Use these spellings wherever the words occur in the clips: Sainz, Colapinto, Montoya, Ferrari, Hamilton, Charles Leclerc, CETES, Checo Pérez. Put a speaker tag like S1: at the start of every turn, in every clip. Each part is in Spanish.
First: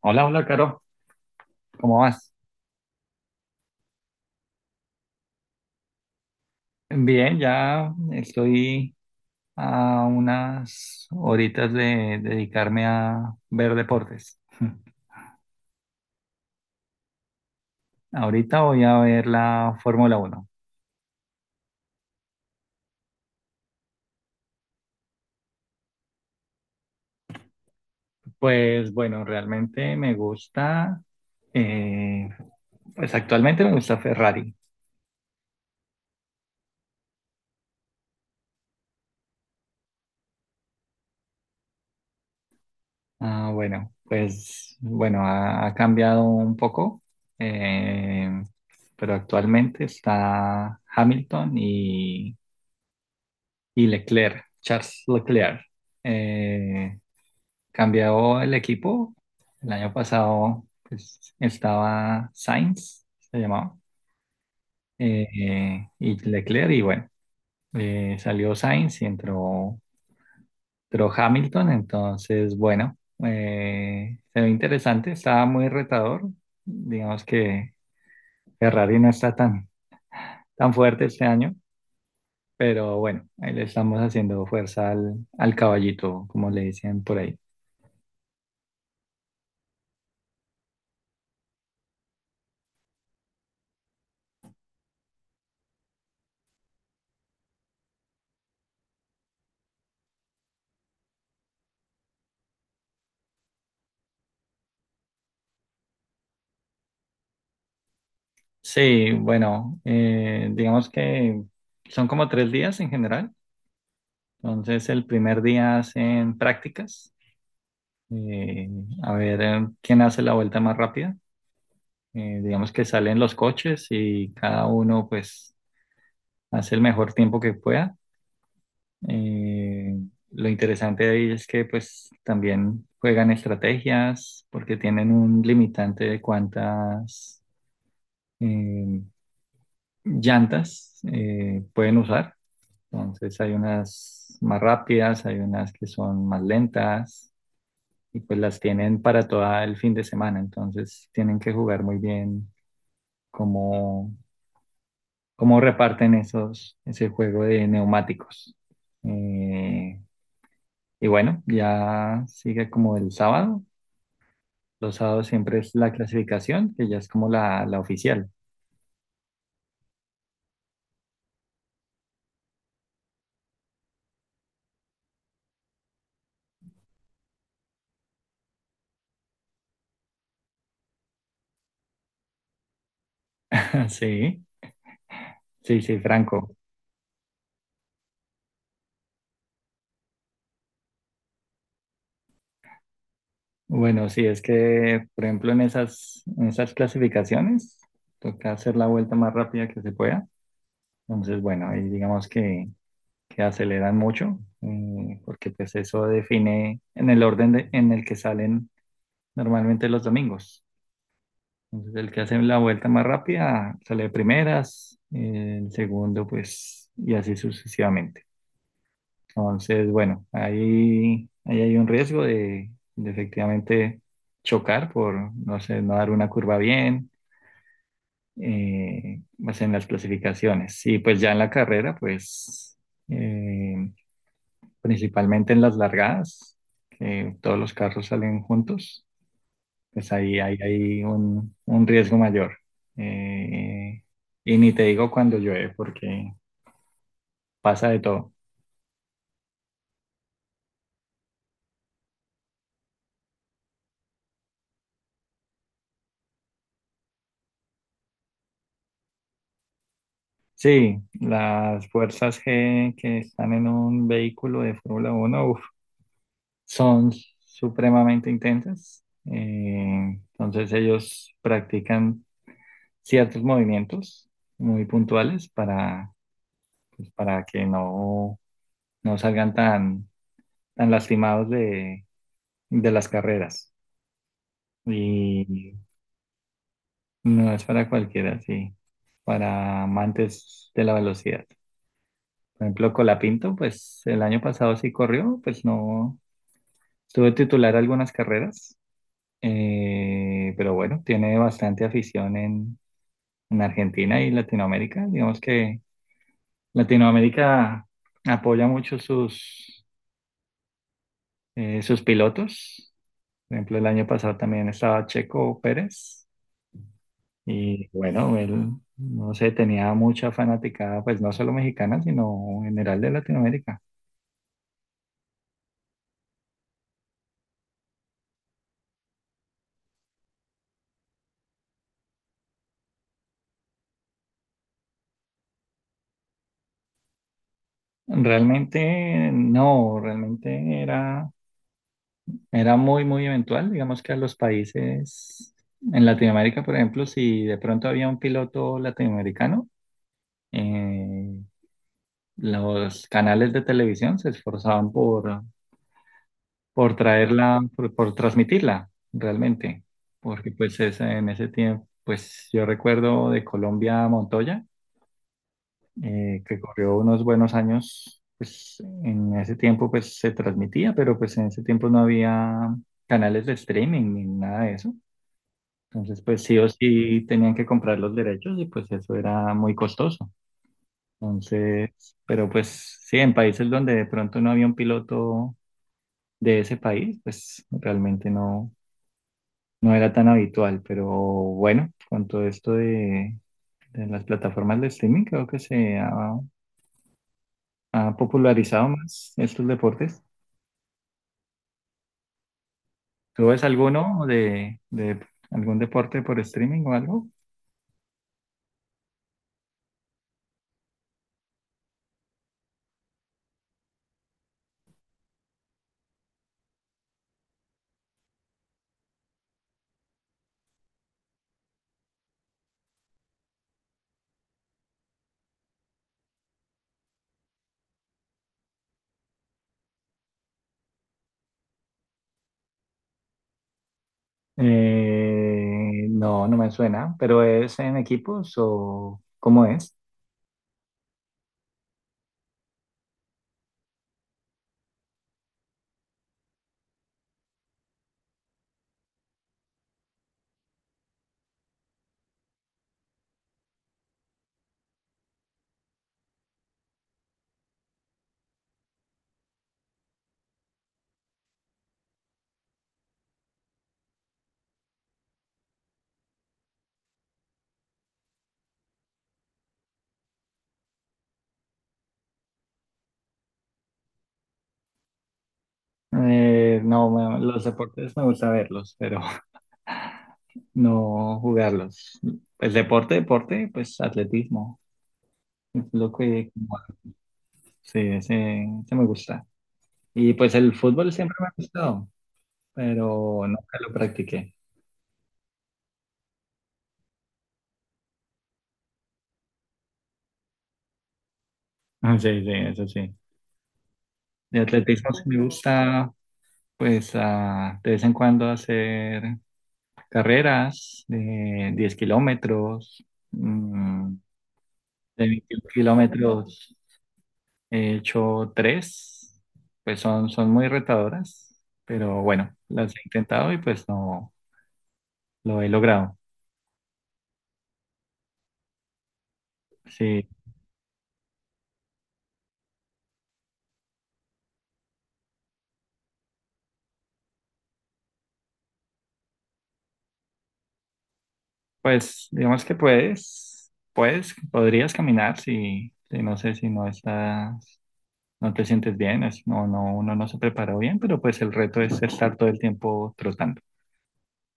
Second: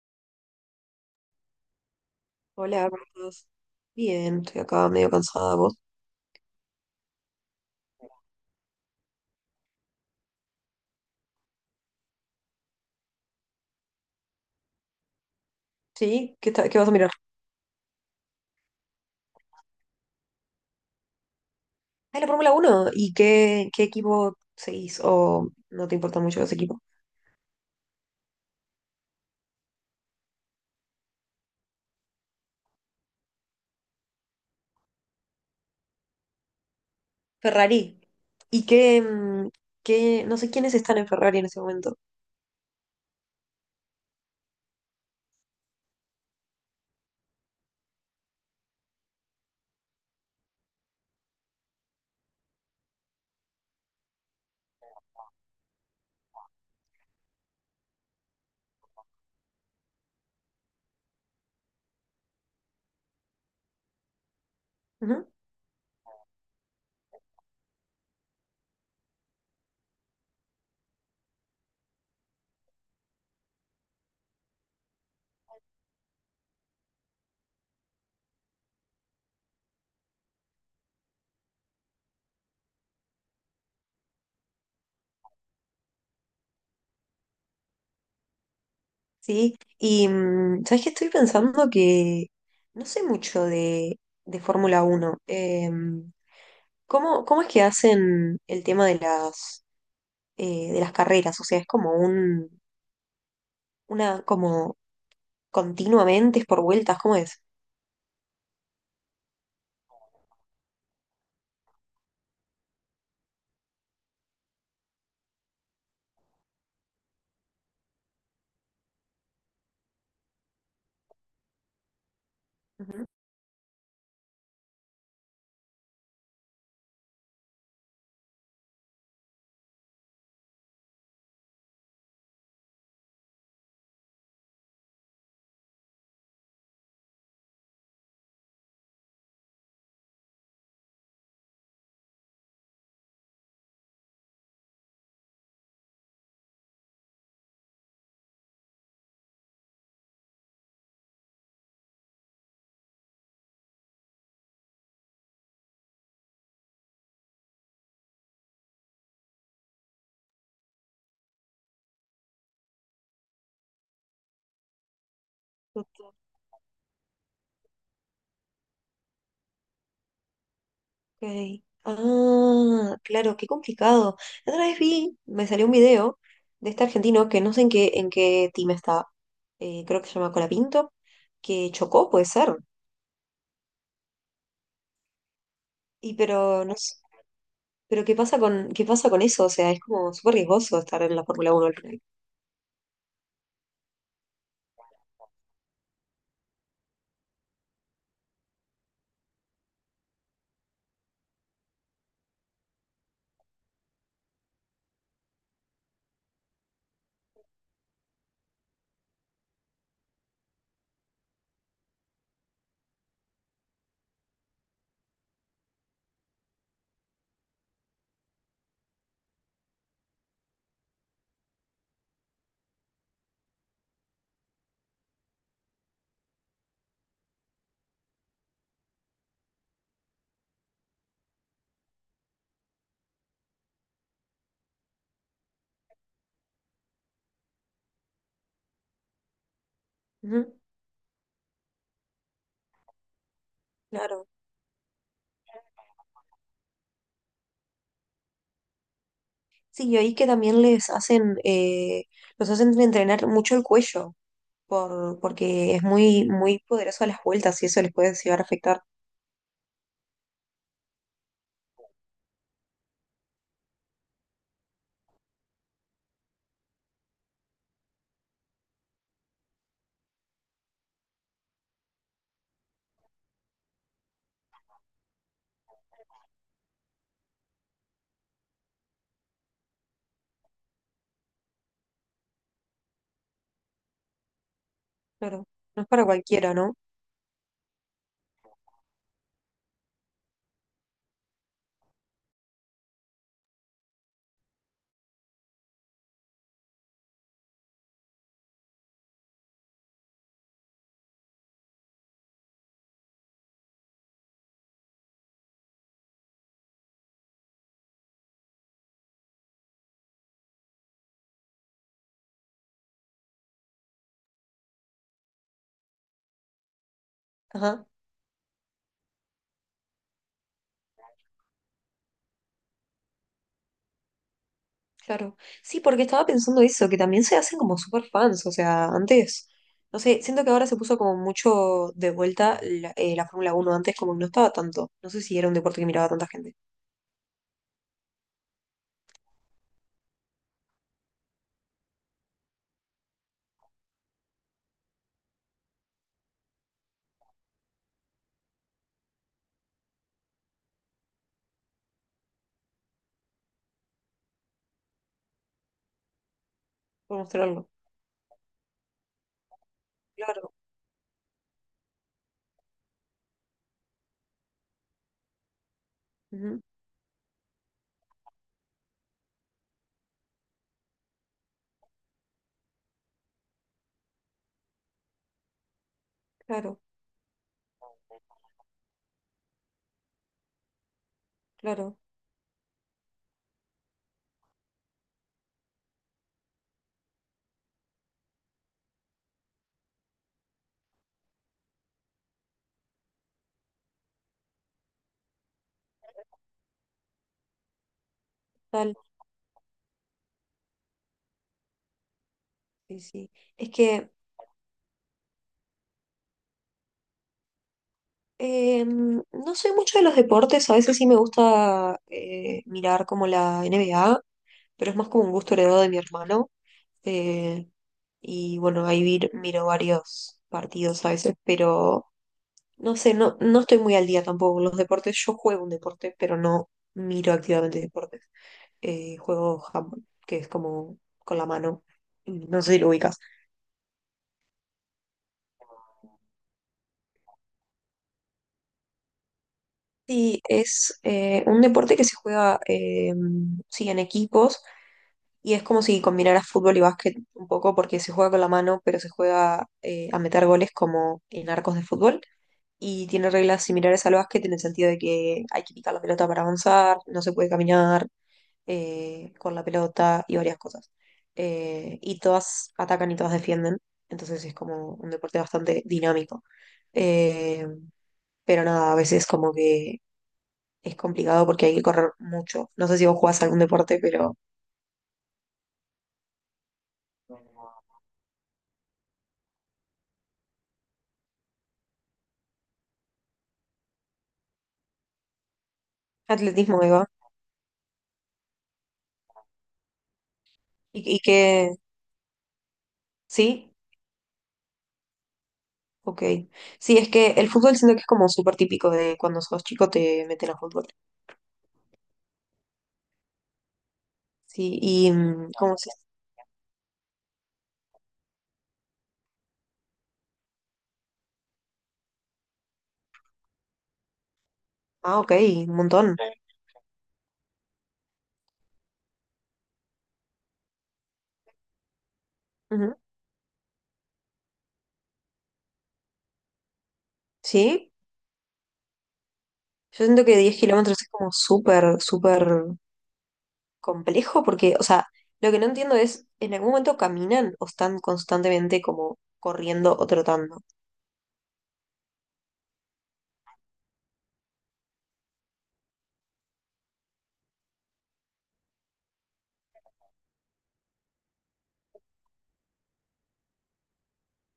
S1: Hola, hola, Caro, ¿cómo vas?
S2: Hola, ¿cómo estás? Bien, estoy acá medio cansada. ¿Vos?
S1: Bien, ya estoy a unas horitas de dedicarme a ver deportes.
S2: ¿Sí? ¿Qué, qué vas a mirar?
S1: Ahorita voy a ver la Fórmula Uno.
S2: Ah, la Fórmula uno. ¿Y qué, qué equipo seguís? ¿O no te importa mucho ese equipo?
S1: Pues bueno, realmente me gusta, eh, pues actualmente me gusta Ferrari.
S2: Ferrari. ¿Y qué, qué- No sé quiénes están en Ferrari en ese momento.
S1: Ah, bueno, pues bueno, ha cambiado un poco, eh, pero actualmente está Hamilton y Leclerc, Charles Leclerc. Eh, Cambió el equipo. El año pasado pues, estaba Sainz, se llamaba,
S2: Ujú.
S1: y Leclerc, y bueno, salió Sainz y entró Hamilton. Entonces, bueno, se ve interesante, estaba muy retador. Digamos que Ferrari no está tan fuerte este año, pero bueno, ahí le estamos haciendo fuerza al caballito, como le dicen por ahí.
S2: Sí. Y, ¿sabes qué? Estoy pensando que no sé mucho de Fórmula uno. ¿Cómo, cómo es que hacen el tema de de las carreras? O sea, es como un... Una, como continuamente es por vueltas, ¿cómo es?
S1: Sí, bueno, digamos que son como tres días en general. Entonces, el primer día hacen prácticas, eh, a ver quién hace la vuelta más rápida. Digamos que
S2: Ujú.
S1: salen los coches y cada uno pues hace el mejor tiempo que pueda. Eh, lo interesante de ahí es que pues también juegan estrategias porque tienen un limitante de cuántas eh, llantas pueden usar. Entonces hay unas más rápidas, hay unas que son más lentas y pues las tienen para todo el fin de semana. Entonces tienen que jugar muy bien cómo, cómo reparten ese juego de neumáticos. Eh, y bueno, ya sigue como el sábado. Los sábados siempre es la clasificación, que ya es como la oficial.
S2: Ok. Ah, claro, qué complicado. La otra vez vi, me salió un video de este argentino que no sé en qué team estaba. Creo que se llama Colapinto, que chocó, puede ser.
S1: Sí, sí, sí,
S2: Y
S1: Franco.
S2: pero no sé, pero qué pasa con eso, o sea, es como súper riesgoso estar en la Fórmula Uno al final.
S1: Bueno, sí, es que, por ejemplo, en en esas clasificaciones, toca hacer la vuelta más rápida que se pueda. Entonces, bueno, ahí digamos que aceleran mucho, porque pues eso define en el orden de- en el que salen normalmente los domingos. Entonces, el que hace la vuelta más rápida sale de primeras, el segundo, pues, y así sucesivamente. Entonces, bueno, ahí hay un riesgo de efectivamente chocar por, no sé, no dar una curva bien, pues en las clasificaciones. Y pues ya en la carrera, pues eh, principalmente en las largadas, que todos los carros salen juntos, pues
S2: Ujú,
S1: ahí hay un riesgo mayor. Eh,
S2: claro.
S1: y ni te digo cuando llueve, porque pasa de todo.
S2: Sí, y ahí que también les hacen, los hacen entrenar mucho el cuello. Porque es muy, muy poderoso a las vueltas y eso les puede llegar a afectar.
S1: Sí, las fuerzas G que están en un vehículo de Fórmula Uno uf, son supremamente intensas. Entonces ellos practican ciertos movimientos muy puntuales pues, para que no salgan tan lastimados de las carreras.
S2: Claro,
S1: Y
S2: no es para cualquiera, ¿no?
S1: no es para cualquiera, sí, para amantes de la velocidad. Por ejemplo, Colapinto, pues el año pasado sí corrió, pues no, estuve titular algunas carreras, pero bueno, tiene bastante afición en Argentina y Latinoamérica. Digamos que Latinoamérica apoya mucho sus pilotos. Por ejemplo, el año pasado también estaba Checo Pérez
S2: Ajá,
S1: y bueno, él, no sé, tenía mucha fanaticada, pues no solo mexicana, sino en general de Latinoamérica.
S2: claro. Sí, porque estaba pensando eso, que también se hacen como super fans, o sea, antes, no sé, siento que ahora se puso como mucho de vuelta la Fórmula uno antes como que no estaba tanto, no sé si era un deporte que miraba tanta gente,
S1: Realmente no, realmente era era muy, muy eventual, digamos que a los países en Latinoamérica, por ejemplo, si de pronto había un piloto latinoamericano, eh, los canales de televisión se esforzaban por
S2: por
S1: traerla,
S2: mostrarlo.
S1: por transmitirla realmente, porque
S2: Claro,
S1: pues es- en ese tiempo, pues yo recuerdo de Colombia a Montoya, que
S2: ujú,
S1: corrió unos buenos años, pues en ese tiempo pues se transmitía, pero pues en ese tiempo no había canales de streaming ni nada de eso. Entonces, pues sí o
S2: claro,
S1: sí tenían que comprar los derechos y pues eso era muy costoso. Entonces,
S2: claro,
S1: pero pues sí, en países donde de pronto no había un piloto de ese país, pues realmente no, no era tan habitual. Pero bueno, con todo esto de las plataformas de streaming, creo que se ha popularizado
S2: tal,
S1: más estos deportes.
S2: sí, sí.
S1: ¿Tú ves
S2: Es que...
S1: alguno de algún deporte por streaming o algo?
S2: No soy mucho de los deportes, a veces sí me gusta mirar como la N B A, pero es más como un gusto heredado de mi hermano. eh, y bueno, miro varios partidos a veces, pero no sé, no, no estoy muy al día tampoco con los deportes. Yo juego un deporte, pero no miro activamente deportes. Juego handball, que es como con la mano. No sé si lo ubicas.
S1: No, no me suena, pero ¿es en equipos o cómo es?
S2: Sí, es un deporte que se juega sí, en equipos y es como si combinaras fútbol y básquet un poco porque se juega con la mano, pero se juega a meter goles como en arcos de fútbol. Y tiene reglas similares al básquet en el sentido de que hay que picar la pelota para avanzar, no se puede caminar con la pelota y varias cosas. Y todas atacan y todas defienden, entonces es como un deporte bastante dinámico. Eh, pero nada, a veces como que es complicado porque hay que correr mucho. No sé si vos jugás algún deporte, pero
S1: No, me- los deportes me gusta verlos, pero no jugarlos. Pues deporte, deporte, pues atletismo, es lo que...
S2: atletismo, Eva.
S1: Sí, ese me gusta. Y pues el fútbol
S2: Y
S1: siempre me ha
S2: que
S1: gustado, pero
S2: ¿sí?
S1: nunca lo practiqué.
S2: Ok. Sí, es que el fútbol siento que es como súper típico de cuando sos chico te meten a fútbol.
S1: Ah, sí, sí, eso sí. De
S2: Sí,
S1: atletismo
S2: y
S1: sí me
S2: ¿cómo se
S1: gusta, pues ah, de vez en cuando hacer carreras de 10 kilómetros, mm,
S2: Ah,
S1: de
S2: ok,
S1: 21
S2: un montón.
S1: kilómetros he hecho tres, pues son, son muy retadoras, pero bueno, las
S2: Ujú.
S1: he intentado y pues no lo he logrado.
S2: Sí, yo siento
S1: Sí,
S2: que 10 kilómetros es como súper, súper complejo porque, o sea, lo que no entiendo es, ¿en algún momento caminan o están constantemente como corriendo o trotando?
S1: pues digamos que podrías caminar si no sé, si no estás, no te sientes bien, es- no, no, uno no se preparó bien, pero pues el reto es estar todo el tiempo trotando,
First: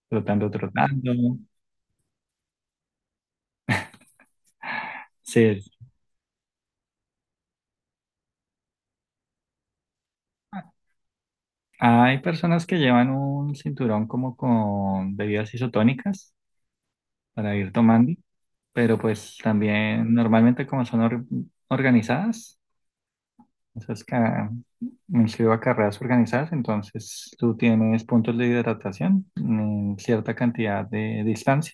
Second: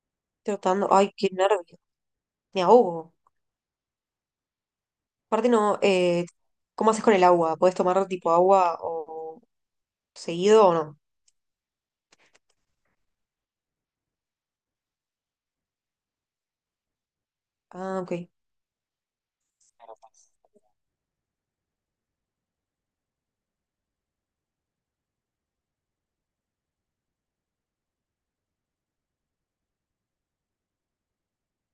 S1: trotando,
S2: Trotando, ay,
S1: trotando.
S2: qué nervio, me ahogo. Aparte
S1: Sí,
S2: no, ¿cómo haces con el agua? ¿Puedes tomar tipo agua o seguido o no?
S1: hay personas que llevan un cinturón como con bebidas isotónicas para ir
S2: Ah, ok,
S1: tomando, pero pues también normalmente como son or- organizadas, esas ca- me inscribo a carreras organizadas, entonces tú tienes puntos de hidratación en cierta cantidad de distancia,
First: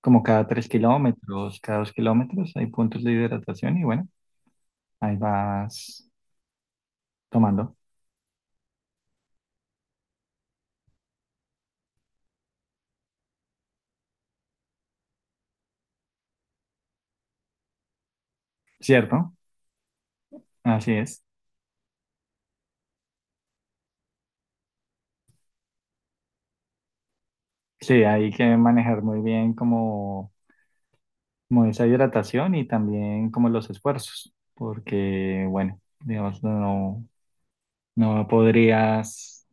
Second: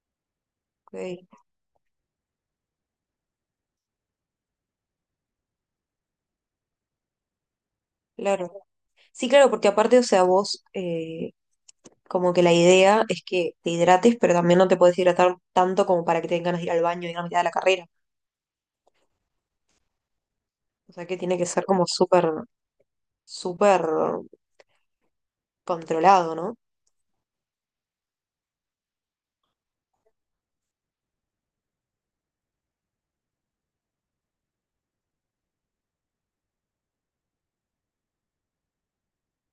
S1: como cada tres
S2: ok,
S1: kilómetros, cada 2 kilómetros hay puntos de hidratación y bueno, ahí vas tomando,
S2: claro. Sí, claro, porque aparte, o sea, vos, como que la idea es que te hidrates, pero también no te puedes hidratar tanto como para que te den ganas de ir al baño en la mitad de ir a la carrera.
S1: ¿cierto? Así
S2: O sea, que
S1: es.
S2: tiene que ser como súper, súper controlado, ¿no?
S1: Sí, hay que manejar muy bien como esa hidratación y también como los esfuerzos, porque bueno, digamos, no, no podrías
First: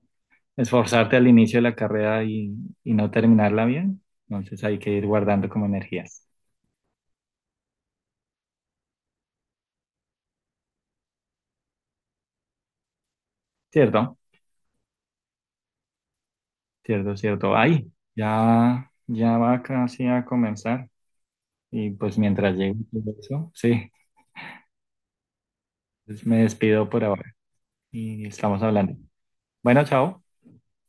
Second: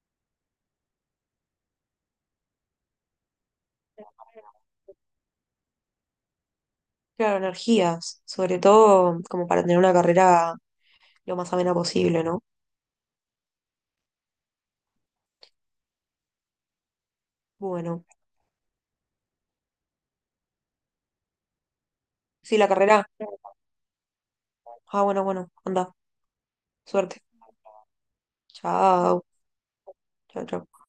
S1: esforzarte al inicio de la carrera y no terminarla bien, entonces hay que ir guardando como energías.
S2: Claro, energías, sobre todo como para tener una carrera lo más amena posible, ¿no?
S1: Cierto, Cierto. Ahí,
S2: Bueno,
S1: ya va casi a comenzar y pues mientras
S2: sí, la
S1: llegue
S2: carrera.
S1: todo eso, sí,
S2: Ah, bueno, bueno, anda,
S1: pues me despido por
S2: suerte.
S1: ahora y estamos hablando.
S2: Chao,
S1: Bueno, chao.
S2: chao, chao.